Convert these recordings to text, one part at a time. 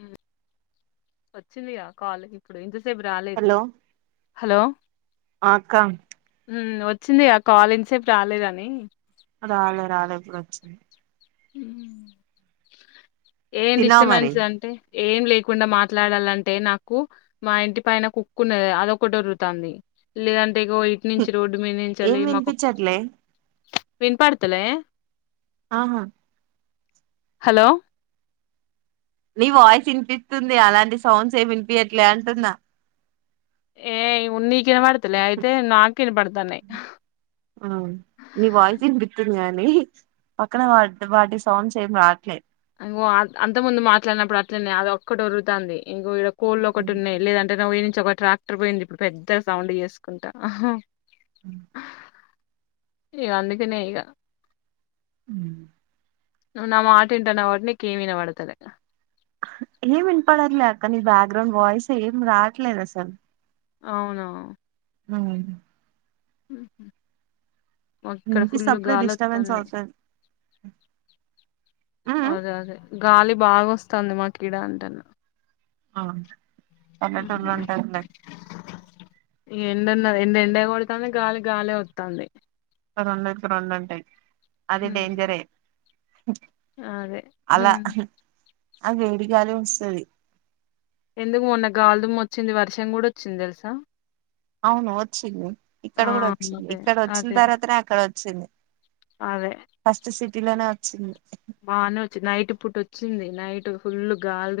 ఉమ్ వచ్చిందిగా కాల్ ఇప్పుడు ఇంతసే ఇంతసేపు రాలేదు హలో ఉమ్ వచ్చింది గా కాల్ ఇంతసేపు రాలేదని రాలే రాలే ఇప్పుడు వచ్చింది ఉమ్ ఏం డిస్టబెన్స్ అంటే ఏం లేకుండా మాట్లాడాలంటే నాకు మా ఇంటి పైన కుక్క వున్నది అదొకటి వరుతాంది లేదం టే ఇగో ఇటి నుంచి రోడ్డు మీద నుంచేళ్లి మాకు వినిపడుతలే అహా హలో నీ వాయిస్ వినిపిస్తుంది అలాంటి సౌండ్స్ ఏమి వినిపియట్లే అంటున్న ఏయ్ నీకు వినపడుతలే అయితే నాకే వినపడుతాన్నాయి గాని పక్కన వా వాటి సౌండ్స్ ఏమి రాట్లే ఓ అంత ముందు మాట్లాడినప్పుడు అట్లనే అది ఒక్కటి వరుతన్ది ఇంకో కోళ్ళు ఒకటి ఉన్నాయి లేదంటే ఈడ నుంచి ఒక ట్రాక్టర్ పోయింది ఇప్పుడు పెద్ద సౌండ్ చేసుకుంటా మ్ ఇగ అందుకనే ఇగ మ్ నువ్వు నా మాట ఇంటానవు కాబట్టి నీకు ఏం ఇనవడుతలే ఏమ్ వినపడట్లే అక్క నీ బ్యాక్గ్రౌండ్ వాయిస్ ఏం రాట్లేదు అసలు అవునా ఉమ్ ఇక్కడ ఫుల్లు గాలోత్తన్ది అదే అదే గాలి బాగా వస్తాంది మాకీడ అంటాన్న అవునా పల్లెటూరు ల ఉంటది లే ఎండ వున్నది ఎండ ఎండే కొడతంది గాలి గాలే వతాంది రెండుకి రెండుంటాయి అది డేంజరే అదే హూ అది వేడి గాలే వస్తది ఎందుకు మొన్న గాల్దుమ్ము వచ్చింది వర్షం కూడా వచ్చింది తెలుసా అవును వచ్చింది ఇక్కడ ఆ కూడా వచ్చింది అదే ఇక్కడ వచ్చిన అదే తర్వాతనే అక్కడ వచ్చింది అదే ఫస్ట్ సిటీ లోనే వచ్చింది బానే వచ్చింది నైట్ పూట వచ్చింది నైట్ ఫుల్ గాల్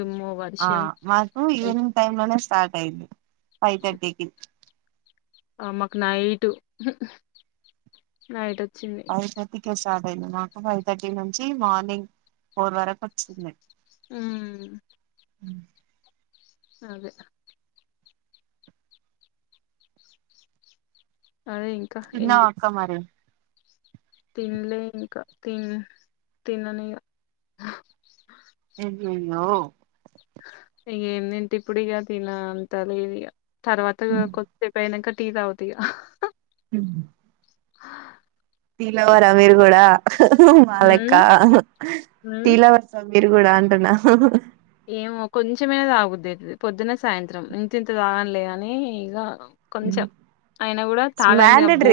ఆ మాకు ఈవినింగ్ టైమ్ లోనే స్టార్ట్ అయింది ఫైవ్ థర్టీకి ఆ మాకు నైటూ నైట్ వచ్చింది ఫైవ్ థర్టీ కే స్టార్ట్ అయింది మాకు ఫైవ్ థర్టీ నుంచి మార్నింగ్ ఫోర్ వరకు వచ్చింది మ్ మ్ అదే అదే ఇంకా తిన్నావ అక్క మరి తిన్లే ఇంకా తిన్ తినను ఇగ ఏందో ఇగ ఏం తింటా ఇప్పుడు ఇగ తిన అంత లేదు ఇగ తర్వాత కొద్దిసేపు అయినాంక టీ తాగుతా ఇగ మ్ టీ లవర్ అ మీరు కూడా మాలెక్క ఉమ్ ఉమ్ టీ లవర్స్ మీరు కూడా అంటున్న ఏమో కొంచెమైనా తాగ బుద్ది అయితది పొద్దున్న సాయంత్రం ఇంత ఇంత తాగనులే గాని ఇగ కొంచెం అయిన కూడా తాగంది అబో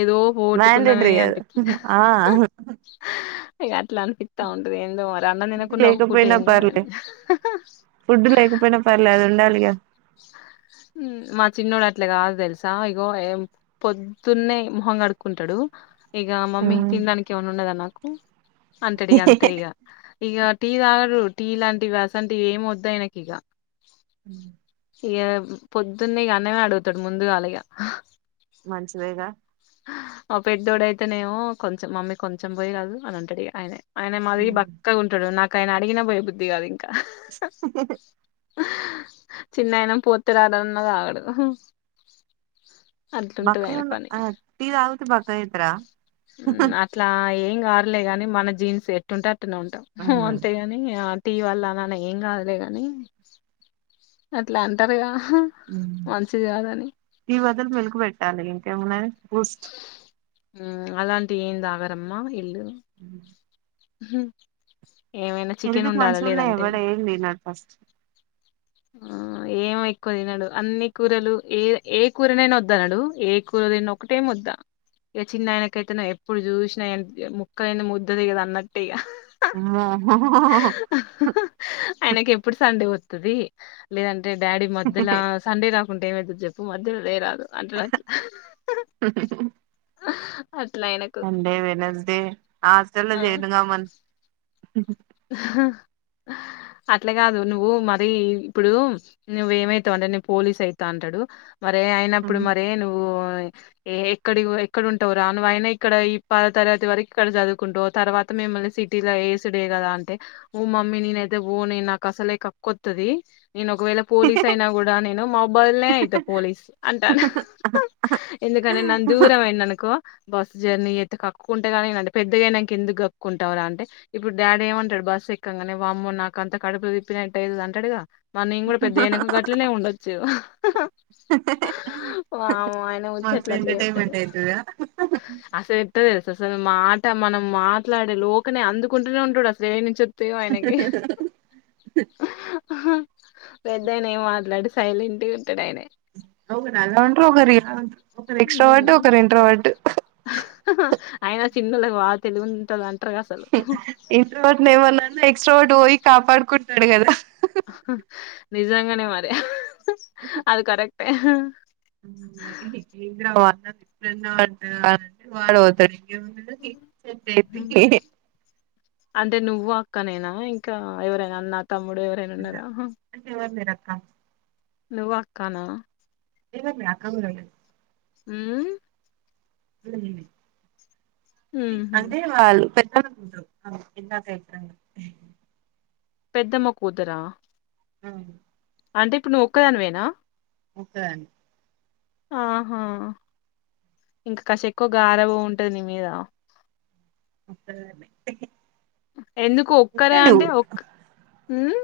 ఏదో పోట్టుకున్నామే అనిపించింది హా హా ఇగ అట్లా అనిపిస్తా ఉంటది ఏందొ మరి అన్నం తినకున ఒక పూట ఏం కాదు క ఫుడ్ లేకపోయినా పర్లే అది ఉండాలిగా హామ్ మా చిన్నడు అట్లే కాదు తెలుసా ఇగో పొద్దున్నే మొహంంగాడుకుంటాడు ఇగ మమ్మీ తినడానికి ఏమన్నా ఉండదా నాకు అంటడుఇగ అంతే ఇగ ఇగ టీ తాగరు టీ లాంటివియాసంటివి ఏమి వద్దా ఆయనకి ఇక [inaudible] ఇక పొద్దున్నే ఇక అన్నమే అడుగుతాడు ముందుగా అలాగ మంచిందేగా ఆ పెట్దోడు అయితేనేమో కొంచెం మమ్మీ కొంచెం పోయి కాదు అని అంటాడు ఆయనే ఆయన మాది బక్కగా ఉంటాడు నాకు ఆయన అడిగిన పోయ బుద్ధి కాదుంకా [unintelligible] చిన్నయన పూర్తి రాలన్న రాగాడు బక్కఉన్న టీ తగ్గితేయ్ బక్కగా అయ్యితారా అట్లా ఏం కారులే ని మన జీన్స్ ఎట్టుంటే అట్నే ఉంటాం అంతేగాని టీ వల్ల అన ఏం కాదులే ని అట్లా అంటారుగా మంచిది కాదని టీ బదులు మీల్క్ పెట్టాలి ఇంక ఏం ఉన్నది బూస్ట్ అలాంటి ఏం తగ్గారు అమ్మ ఇళ్లు అ హ హెల్త్ కీ మంచుకున్నాయి ఎవరు ఏం తిన్నారు అసలు ఆ ఏమ ఎక్కువ తినడు అన్ని కూరలు ఏ ఏ కూరనైనా వద్దాన్నాడు ఏ కూర త ఒకటే ముద్ద ఇక చిన్న ఆయనకైతే ఎప్పుడు చూసినా ముక్కలైనా ముద్ద దీగాదు అన్నట్టే ఇక ఆ ఆ ఆ ఆయనకి ఎప్పుడు సండే వస్తుది లేదంటే డాడీ మధ్యలో సండే రాకు చెకుంటే ఏమైతు చెప్పు మధ్యలో అదే రాదు అంటునట్ హ [unintelligible] అది సండే వెనస్డే హస్టల్లో జాయిన్గమను [unintelligible] అట్లే కాదు నువ్వు మర ఇప్పుడు నువ్వేమైత అంటే నేను పోలీస్ అయితా అంటాడు మరే అయినప్పుడు మరే నువ్వు ఏ ఎక్కడి ఎక్కడంటావు రాను అయినా ఇక్కడ ఈ ప తరగతి వరకు ఇక్కడ చదువుకుంటా తర్వాత మేము మళీ సిటీలో వేసుడే కదా అంటే ఊ మమ్మీ నేనయితేపోనే నాకు అసలే కక్కొతుది నేను ఒకవేళ పోలీస్ అయినా కూడా న న మొబైల్ అయితే పోలీసు అంటాను ఎందుకంటే ను దూరం ఏ అనుకో బస్ జర్నీ అయితే కక్కుంటే కానీంటే పెద్దగానాక ఎందుకు కక్కుంటవారు అంటే ఇప్పుడు డాడీ ఏమంట బస్ ఎక్కంగానే వామ్మో నాకు అంత కడుపులు తిప్పినట్ అ అంటడుగా మరి నేను కూడా పెద్ద ఎనక గట్లనే ఉండొచ్చు అమ ఆయన వచ్చేట్లా అట్లే చెతాడు అసలు అత్తద అసలు మాట మనం మాట్లాడే లోకనే అందుకుంటూనే ఉంటాడు అసలు ఏ ను తెవ అయన కీ పెద్దయన ఏం మాట్లాడు సైలెంట్ ఉంటాడు ఆయనే ఒంటారో ఒక్కరు ఎక్సట్రోవర్ట్ ఇంకొకరు ఇంట్రవర్ట్ అయన చిన్నలకు బాగా తెలి ఉంటంది అంట ఇంట్రవర్ట్ ఏమైనా కానీ ఎక్సట్రావోట్ పోయి కాపాడుకుంటాడు కదా నిజంగానే మరి అది కరెక్టే ద్రా అన్నది ఇప్పుడు అంటంటే వాడ పోతాడు చెప్ప నువ్ అక్కనైనా ఇంకా ఎవరైనా అన్న తమ్ముడు ఎవరైనా ఉన్నారా ఆ నువ్వు అక్కానా ఇవ మేడ అక్క గులు ఉమ్ ఉహు అంటే వాళ్ళు అవును ఇందకే [unintelligible] పెద్దమ్మ కూతురా అవును అంటే ఇప్పుడు నువ్వు ఒక్కదానివేనా ఒక్కదాన్ని ఆహా ఇంకా కాసి ఎక్కువ గారాబం ఉంటది నీ మీద ఒక్కదాన్నే ఎందుకు ఒక్కర అంటే ఒక్ మ్మ్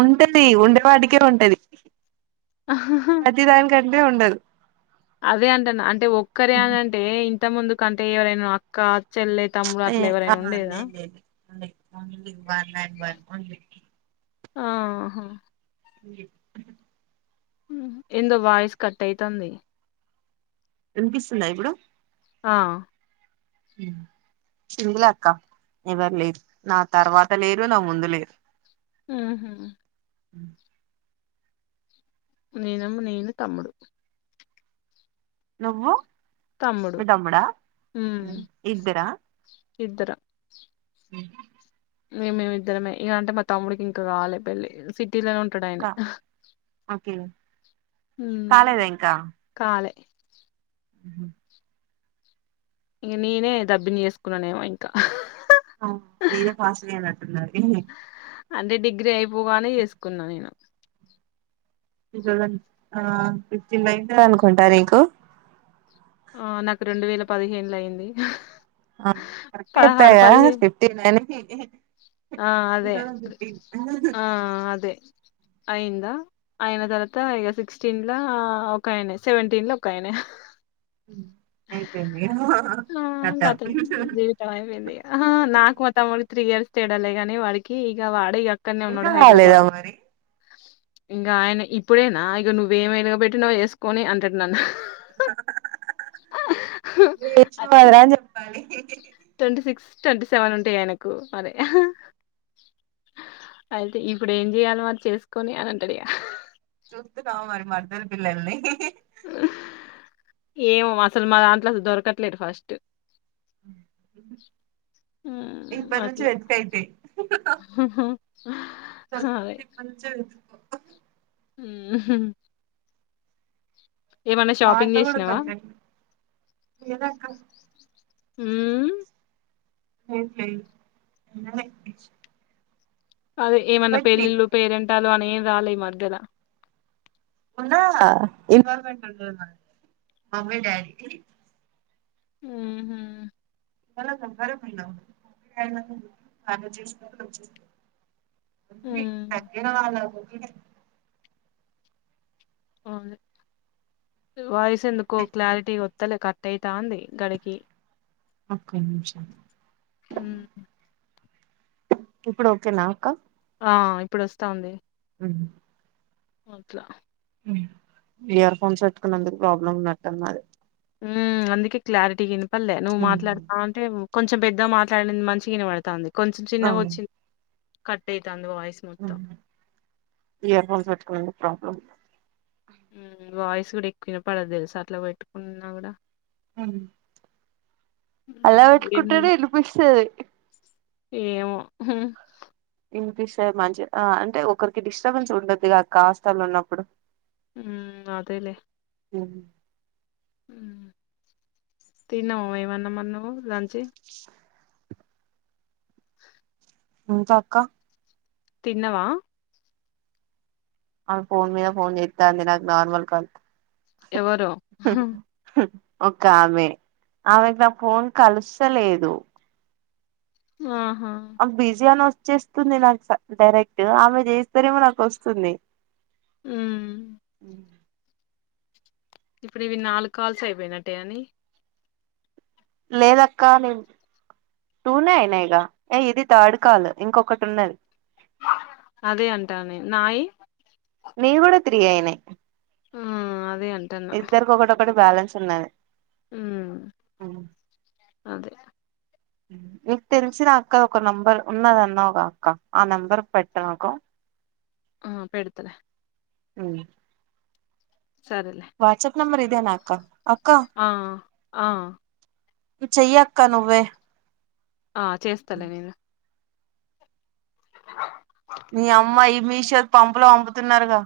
అంతేలే ఉండేవాటికే ఉంటది ప్రతి దానిక కిందే ఉండదు అదే అంటన్న అంటే ఒక్కరే అని అంటివే ఇంత ముందుకు అంటే ఎవరైనా అక్క చెల్లె తమ్ముడు అట్లా ఎవరైనా ఉండేదా ఉంది మా మమ్మీ [unintelligible] ఉంది ఆహా ఉంది ఎందొ వాయిస్ కట్ అయితాంది వినిపిస్తుందా ఇప్పుడు ఆ మ్మ్ ఎవరు లేరు నా తర్వాత లేరు నా ముందు లేరు ఉహు మ్మ్ నేనం నేను తమ్ముడు నువ్వు తమ్ముడు మీ తమ్ముడ ఇద్దరా ఇద్దర అ మిమ్ మీము ఇద్దరమే ఇక అంటే మా తమ్ముడికి ఇంక కాలే పెళ్ళి సీటి లొనే ఉంటాడు ఆయన హ్మ్ కాలే ఉహు ఇంక నేనే దబ్బిని చేసుకున్నానేమో ఇంకా హ ఫ్రీగా పాస్ అయినట్టు ఉన్నారు ఏమి అంటే డిగ్రీ అయిపోగానే చేసుకున్నా నేను ఆ ఫిఫ్టీన్ నైన అనుకుంటా నీకు ఆ నాకు రెండు వేల పదిహేనులో అయింది ఆ కరెక్ట్ గా చెప్తావు పదహారు కదా పదిహేను ఫిఫ్టీ నైన్ కీ ఇది ఆ అదే ఆ అదే అయిందా అయిన తర్వాత ఇక సిక్స్టీన్లో ఒకయనే సెవెంటీన్లో ఒకయనే అయిపొయింది ఆ ఖాయం జీవితం అయిపొయింది ఇంకా హ నాకు మా తమ్ముడు త్రీ ఇయర్స్ తేడాలే కానీ వాడికి ఇక వాడే ఇగ ఇంకా కాలేదా మరి ఇంకా ఆయన ఇప్పుడేనా ఇక నువ్వేం వేలగబట్టినవ్ నువ్వు చేసుకొని అంటడు నన్ను నువ్వు ఏడిచినావ్ కదరా అని చెప్పాలి ట్వంటీ సిక్స్ ట్వంటీ సెవెన్ ఉంటాయి ఆయనకు మరె అయితే ఇప్పుడు ఏం చేయలి మరి చేసుకొని అని అంటాడు ఇక సో వా [unintelligible] రి మదర్ పిల్లల్ని ఏమో మా అసలు మా దాంట్లో అసలు దొరకట్లేదు ఫస్ట్ హ ఇప్ప హ్మ్. నుంచి అట్లా. వెతుకుఅయితే సగకుటి పంచ హ్మ్మ్ ఏమన్నా షాపింగ్ చేసినావా హ్మ్మ్ ఎమ్లే నిన్ననే అదే ఏమన్నా పెళ్ళిళ్ళు పేరెంటాలు అని ఏం రాలే ఈ మధ్యన ఆ ఇన్వాల్వ్మెంట్ ఉంటది మమ్మీ డాడీ ది ఉమ్ హు [unintelligible] ఉంది ఉమ్ దగ్గరవల వదినే అవును వాయిస్ ఎందుకో క్లారిటీ ఒత్తలే కట్టయితంది గడికి ఒక్క నిమిషం ఉమ్ ఇప్పుడు ఓకేనా అక్క ఆ ఇప్పుడు వస్తాంది ఉమ్ అట్లా ఇయర్ ఫోన్స్ పెట్టుకున్నందుకు ప్రాబ్లమ్ ఉన్నట్టున్న అది ఉ అందుకే క్లారిటీ వినపల్లే నువ్వు మాట్లాడుతావున్ టే కొంచెం పెద్దగా మాట్లాడింది మంచిగ వినబడుతంది కొంచెం చిన్నగా వచ్చి కట్ అవుతుంది ఆ ఇయర్ ఫోన్స్ పెట్టుకున్నా ప్రాబ్లమ్ ఆ వాయిస్ కూడా ఎక్కువ వినపడదు తెలుస అట్లా పెట్టుకున్నా కూడా ఉమ్ అలా మ్మ్. ఏం పెట్టుకుంటేనే వినిపిస్తది ఏమో వినిపిస్తే మంచిగా ఆ అంటే ఒకరికి డిస్టర్బెన్స్ ఉండదిగా కాస్తలో ఉన్నప్పుడు ఉ అదేలేే ఉ తిన్నాము ఏమన్నామరి నువ్వు లంచి హ ఇంకా అక్క తిన్నవా అమె ఫోన్ మీద ఫోన్ చేస్తా అంది నాకు నార్మల్ కాల్ ఎవరో హు ఒక ఆమె ఆమెకి నా ఫోన్ కలుసలేదు ఆ బిజీ అని వచ్చేస్తుంది నాకు డైరెక్ట్ ఆమె చేస్తారేమో నాకు వస్తుంది ఉమ్ అ ఇప్పుడు ఇవి నాలుగు కాల్స్ అయిపోయినట్టే అని లేదక్క నేను టూనే అయినాయిక ఏ ఇది థర్డ్ కాల్ ఇంకొకటి ఉన్నది అదే అంటానేను నాయి నీవి కూడా త్రీ అయినాయ్ ఊమ్ అదే అంటన్న బాలన్స్ ఉన్నది ఊమ్ అదే మీకు తెలిసిన అక్క ఒక నెంబర్ ఉన్నదన్నవ్గా అక్క ఆ నెంబర్ పెట్టు నాకు [inaudible] ఆ పెడుతలే ఉ సరేలే నంబర్ ఇదే నా అక్క ఆ ఆ చెయ్ అక్క నువ్వే ఆ చేస్తాలే నేను అ నీ అమ్మాయి మీషో పంపులో పంపుతున్నారుగా